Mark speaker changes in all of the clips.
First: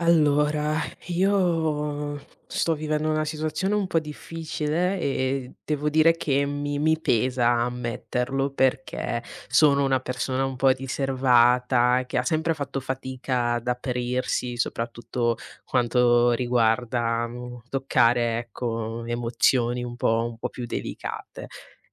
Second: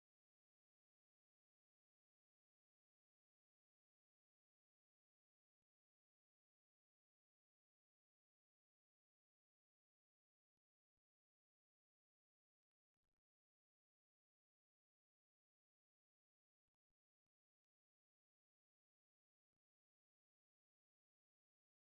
Speaker 1: Allora, io sto vivendo una situazione un po' difficile e devo dire che mi pesa ammetterlo perché sono una persona un po' riservata, che ha sempre fatto fatica ad aprirsi, soprattutto quanto riguarda toccare, ecco, emozioni un po' più delicate.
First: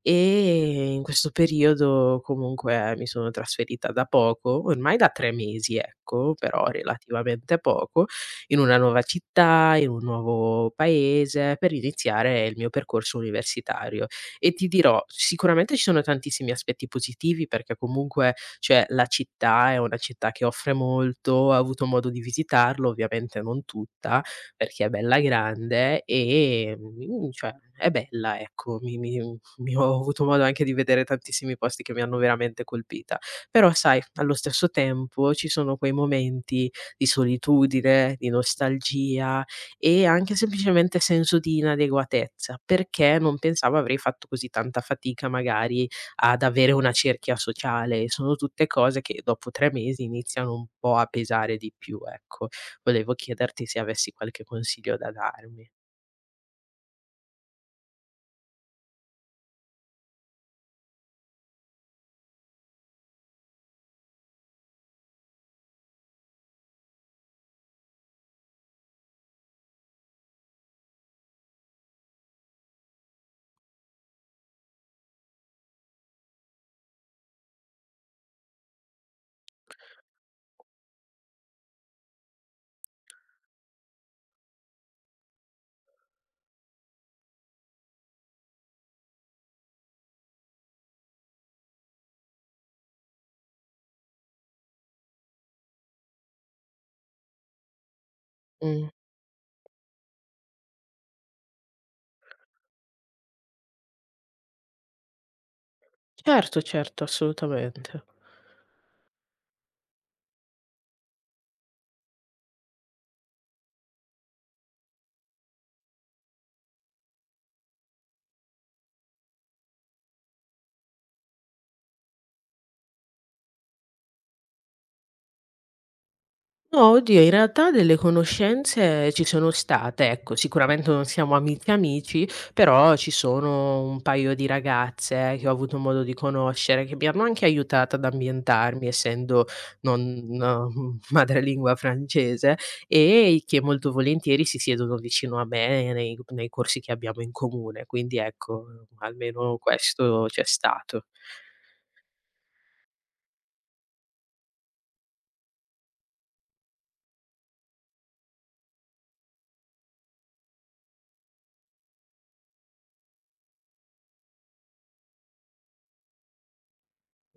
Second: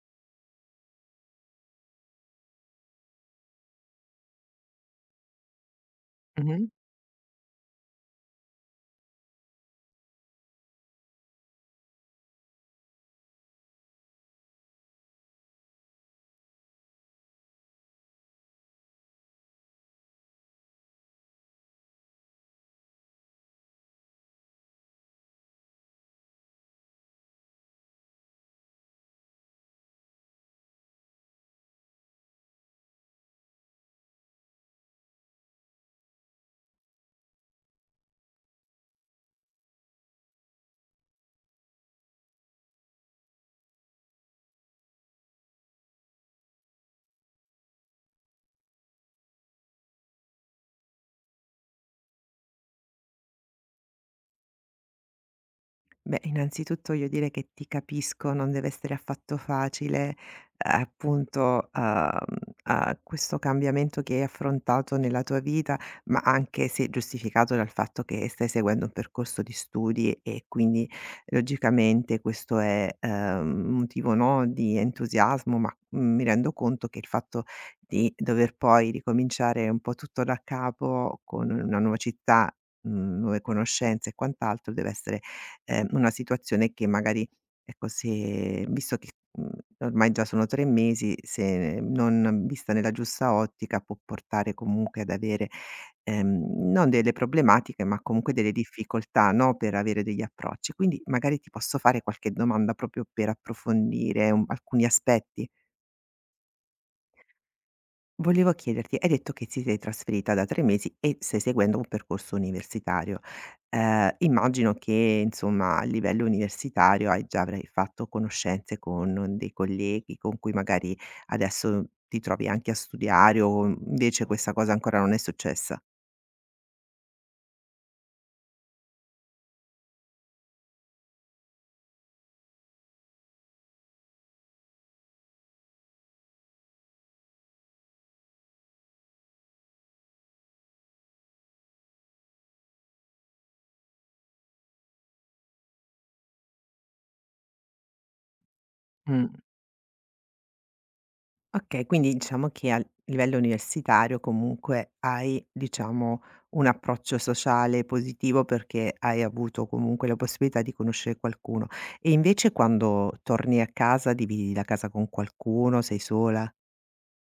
Speaker 1: E in questo periodo comunque mi sono trasferita da poco, ormai da 3 mesi, ecco, però
Speaker 2: Mh-mh.
Speaker 1: okay, relativamente poco, in una nuova città, in un nuovo paese, per iniziare il mio percorso universitario. E ti dirò, sicuramente ci sono tantissimi aspetti positivi perché comunque, cioè, la città è una città che offre molto, ho avuto modo di visitarlo, ovviamente non tutta, perché è bella grande e, cioè è bella, ecco, mi ho avuto modo anche di vedere tantissimi posti che mi hanno veramente colpita. Però sai, allo stesso tempo ci sono quei momenti di solitudine, di nostalgia e anche semplicemente senso di inadeguatezza, perché non pensavo avrei fatto così tanta fatica magari ad avere una cerchia sociale. Sono tutte cose che dopo 3 mesi iniziano un po' a pesare di più, ecco. Volevo chiederti se avessi qualche consiglio da darmi.
Speaker 2: Beh, innanzitutto voglio dire che ti capisco, non deve essere affatto facile, appunto, questo cambiamento che hai affrontato nella tua vita, ma anche se giustificato dal fatto che stai seguendo un percorso di studi e quindi logicamente questo è, motivo, no, di entusiasmo, ma, mi rendo conto che il fatto di dover poi ricominciare un po' tutto da capo con una nuova città, nuove conoscenze e quant'altro deve essere una situazione che magari, ecco, se visto che, mhmm, ormai già sono 3 mesi, se non vista nella giusta ottica può portare comunque ad avere, non delle problematiche, ma comunque delle
Speaker 1: Mh.
Speaker 2: difficoltà, no, per avere degli approcci. Quindi magari ti posso fare qualche domanda proprio per approfondire un alcuni aspetti?
Speaker 1: Certo, certo, assolutamente.
Speaker 2: Volevo chiederti, hai detto che ti sei trasferita da 3 mesi e stai seguendo un percorso universitario. Immagino che insomma a livello universitario hai già avrai fatto conoscenze con dei colleghi con cui magari adesso ti trovi anche a studiare o invece questa cosa ancora non è successa?
Speaker 1: No, oddio, in realtà delle conoscenze ci sono state, ecco, sicuramente non siamo amici amici, però ci sono un paio di ragazze, che ho avuto modo di conoscere, che mi hanno anche aiutato ad ambientarmi, essendo non madrelingua francese, e che molto volentieri si siedono vicino a me nei corsi che abbiamo in comune. Quindi ecco,
Speaker 2: Mh.
Speaker 1: almeno questo c'è stato.
Speaker 2: Okay, quindi diciamo che al livello universitario comunque hai, diciamo, un approccio sociale positivo perché hai avuto comunque la possibilità di conoscere qualcuno. E invece quando torni a casa, dividi la casa con qualcuno, sei sola?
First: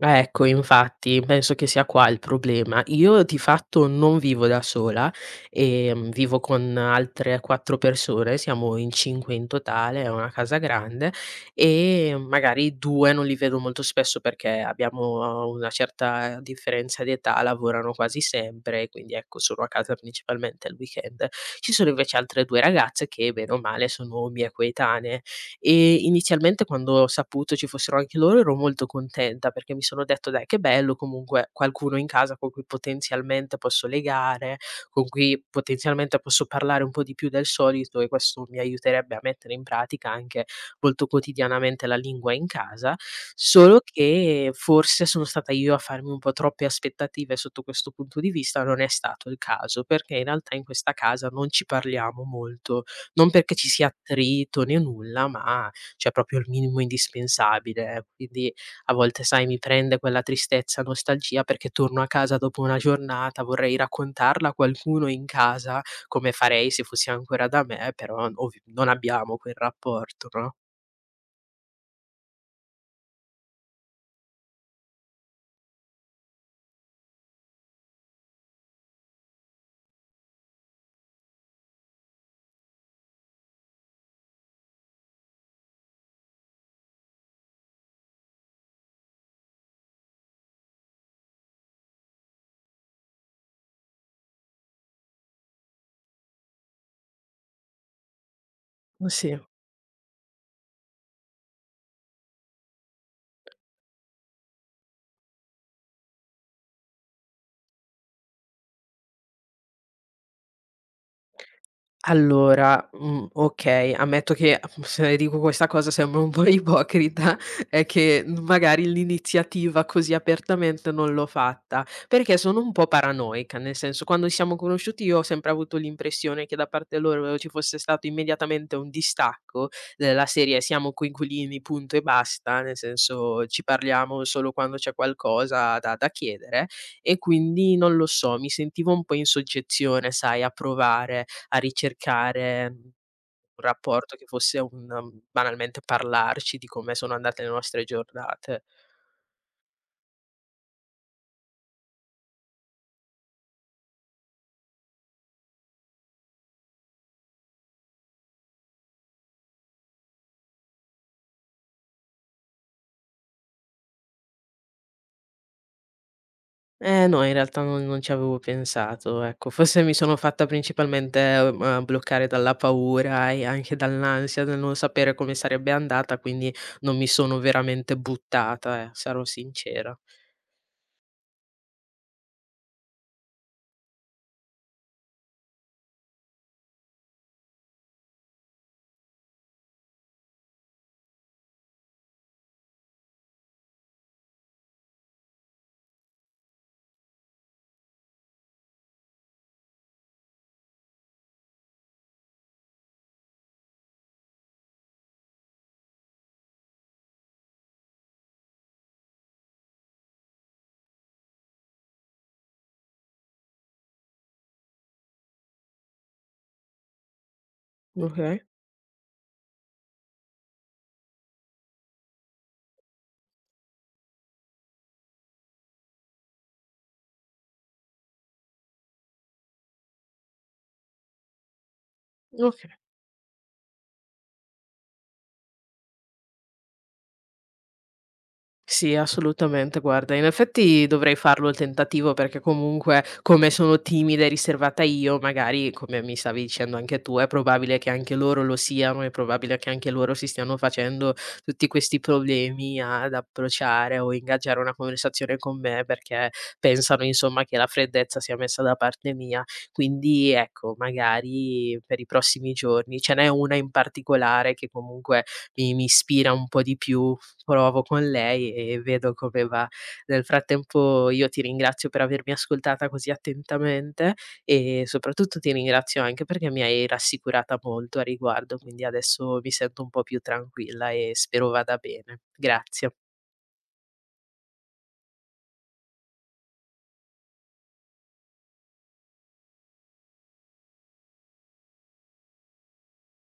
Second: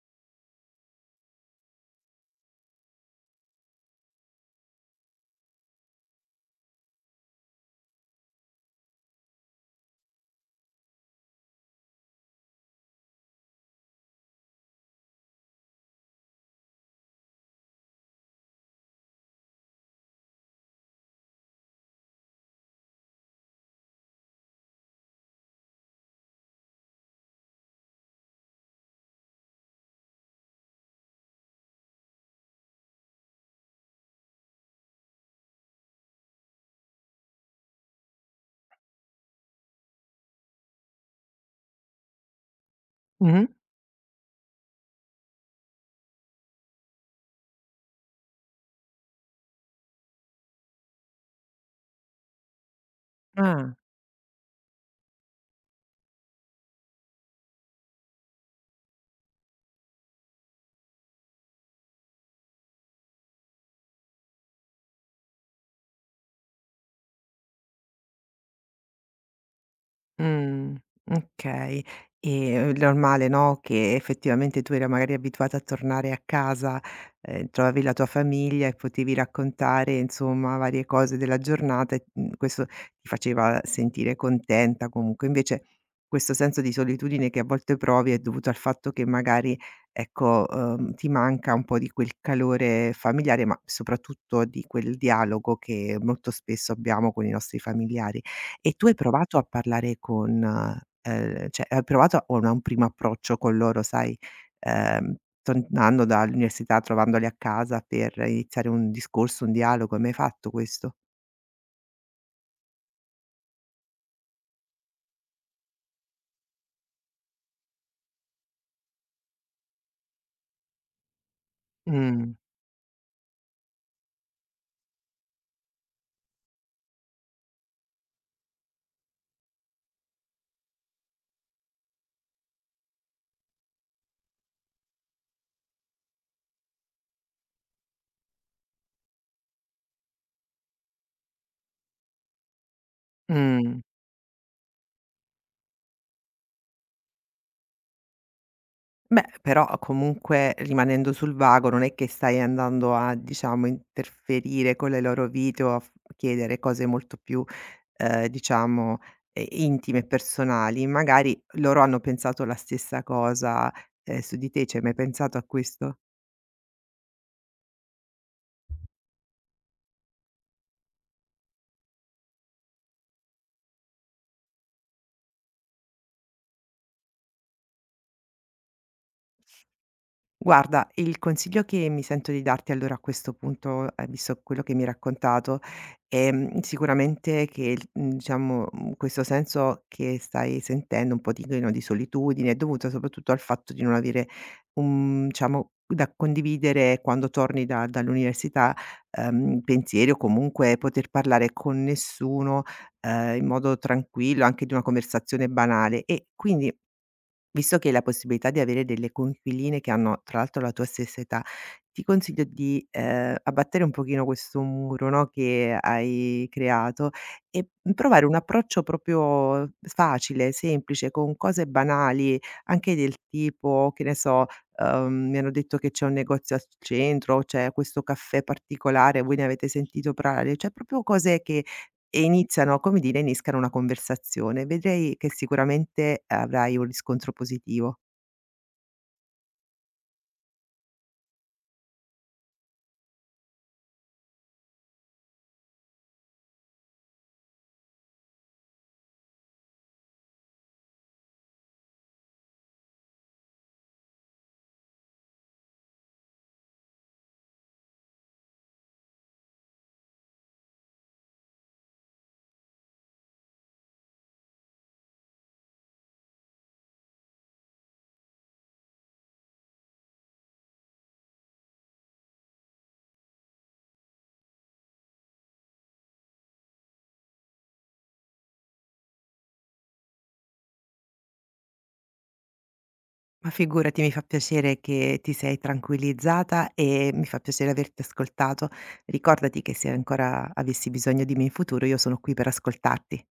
Speaker 1: Ecco, infatti, penso che sia qua il problema. Io di fatto non vivo da sola, vivo con altre 4 persone, siamo in 5 in totale, è una casa grande e magari 2 non li vedo molto spesso perché abbiamo una certa differenza di età, lavorano quasi sempre, quindi ecco, sono a casa principalmente al weekend. Ci sono invece altre 2 ragazze che bene o male sono mie coetanee e inizialmente quando ho saputo ci fossero anche loro ero molto contenta, perché mi sono detto: "Dai, che bello comunque qualcuno in casa con cui potenzialmente posso legare, con cui potenzialmente posso parlare un po' di più del solito", e questo mi aiuterebbe a mettere in pratica anche molto quotidianamente la lingua in casa.
Speaker 2: Mh-mh.
Speaker 1: Solo che forse sono stata io a farmi un po' troppe aspettative sotto questo punto di vista, non è stato il caso, perché in realtà in questa casa non ci parliamo molto. Non perché ci
Speaker 2: Ah.
Speaker 1: sia attrito né nulla, ma c'è proprio il minimo indispensabile, eh. Quindi a volte, sai, mi prende quella tristezza, nostalgia perché torno a casa dopo una giornata, vorrei raccontarla a qualcuno in casa, come farei se fossi ancora da me, però ov non abbiamo quel rapporto, no?
Speaker 2: Mh, okay. E è normale, no, che effettivamente tu eri magari abituata a tornare a casa, trovavi la tua famiglia e potevi raccontare, insomma, varie cose della giornata e, questo ti faceva sentire contenta comunque. Invece questo senso di solitudine che a volte provi è dovuto al fatto che magari, ecco, ti manca un po' di quel calore familiare, ma soprattutto di quel dialogo che molto spesso abbiamo con i nostri familiari. E tu hai
Speaker 1: Sì.
Speaker 2: provato a parlare con cioè hai provato o una un primo approccio con loro, sai, ehm, tornando dall'università, trovandoli a casa per iniziare un discorso, un dialogo, hai mai fatto questo?
Speaker 1: Allora, okay, ammetto che se dico questa cosa sembro un po' ipocrita, è che, magari l'iniziativa così apertamente non l'ho fatta,
Speaker 2: Mh,
Speaker 1: perché sono un po' paranoica, nel senso quando ci siamo conosciuti io ho sempre avuto l'impressione che da parte loro ci fosse stato immediatamente un distacco, della serie: "Siamo coinquilini, punto e basta", nel senso ci parliamo solo quando c'è qualcosa da chiedere e quindi non lo so, mi sentivo un po' in soggezione, sai, a provare a ricercare un
Speaker 2: mh.
Speaker 1: rapporto che fosse banalmente parlarci di come sono andate le nostre giornate.
Speaker 2: Beh, però comunque rimanendo sul vago, non è che stai andando a, diciamo, interferire con le loro vite o a f chiedere cose molto più, diciamo, intime e personali. Magari loro hanno pensato la stessa cosa, su di te, ci hai mai pensato a questo?
Speaker 1: Eh no, in realtà non ci avevo pensato, ecco. Forse mi sono fatta principalmente, bloccare dalla paura e anche dall'ansia del non sapere come sarebbe andata, quindi non mi sono veramente buttata, sarò sincera.
Speaker 2: Guarda, il consiglio che mi sento di darti allora a questo punto, visto quello che mi hai raccontato, sicuramente che il diciamo, questo senso che stai sentendo un pochino di no, di solitudine è dovuto soprattutto al fatto di non avere un diciamo, da condividere quando torni da dall'università, pensieri o comunque poter parlare con nessuno, in modo tranquillo, anche di una conversazione banale e quindi visto che hai la possibilità di avere delle coinquiline che hanno tra l'altro la tua stessa età, ti consiglio di, abbattere un pochino questo muro, no, che hai creato e, provare un
Speaker 1: Okay,
Speaker 2: approccio proprio facile, semplice, con cose banali, anche del tipo, che ne so, mi hanno detto che c'è un negozio al centro, c'è questo caffè particolare, voi ne avete sentito prare cioè proprio cose che e
Speaker 1: oka
Speaker 2: iniziano come dire, innescano una conversazione. Vedrai che sicuramente avrai un riscontro positivo.
Speaker 1: sì, assolutamente. Guarda, in effetti dovrei farlo il tentativo perché comunque come sono timida e riservata io, magari come mi stavi dicendo anche tu, è probabile che anche loro lo siano, è probabile che anche loro si stiano facendo tutti questi problemi ad approcciare o ingaggiare una conversazione con me perché pensano insomma che la freddezza sia messa da parte mia. Quindi ecco, magari per i prossimi giorni ce n'è una in particolare che comunque mi ispira un po' di più, provo con lei e vedo come va. Nel frattempo io ti ringrazio per avermi ascoltata così attentamente e soprattutto ti ringrazio anche perché mi hai rassicurata molto a riguardo, quindi adesso mi sento un po' più tranquilla e spero vada bene. Grazie.
Speaker 2: Ma figurati, mi fa piacere che ti sei tranquillizzata e mi fa piacere averti ascoltato. Ricordati che se ancora avessi bisogno di me in futuro, io sono qui per ascoltarti.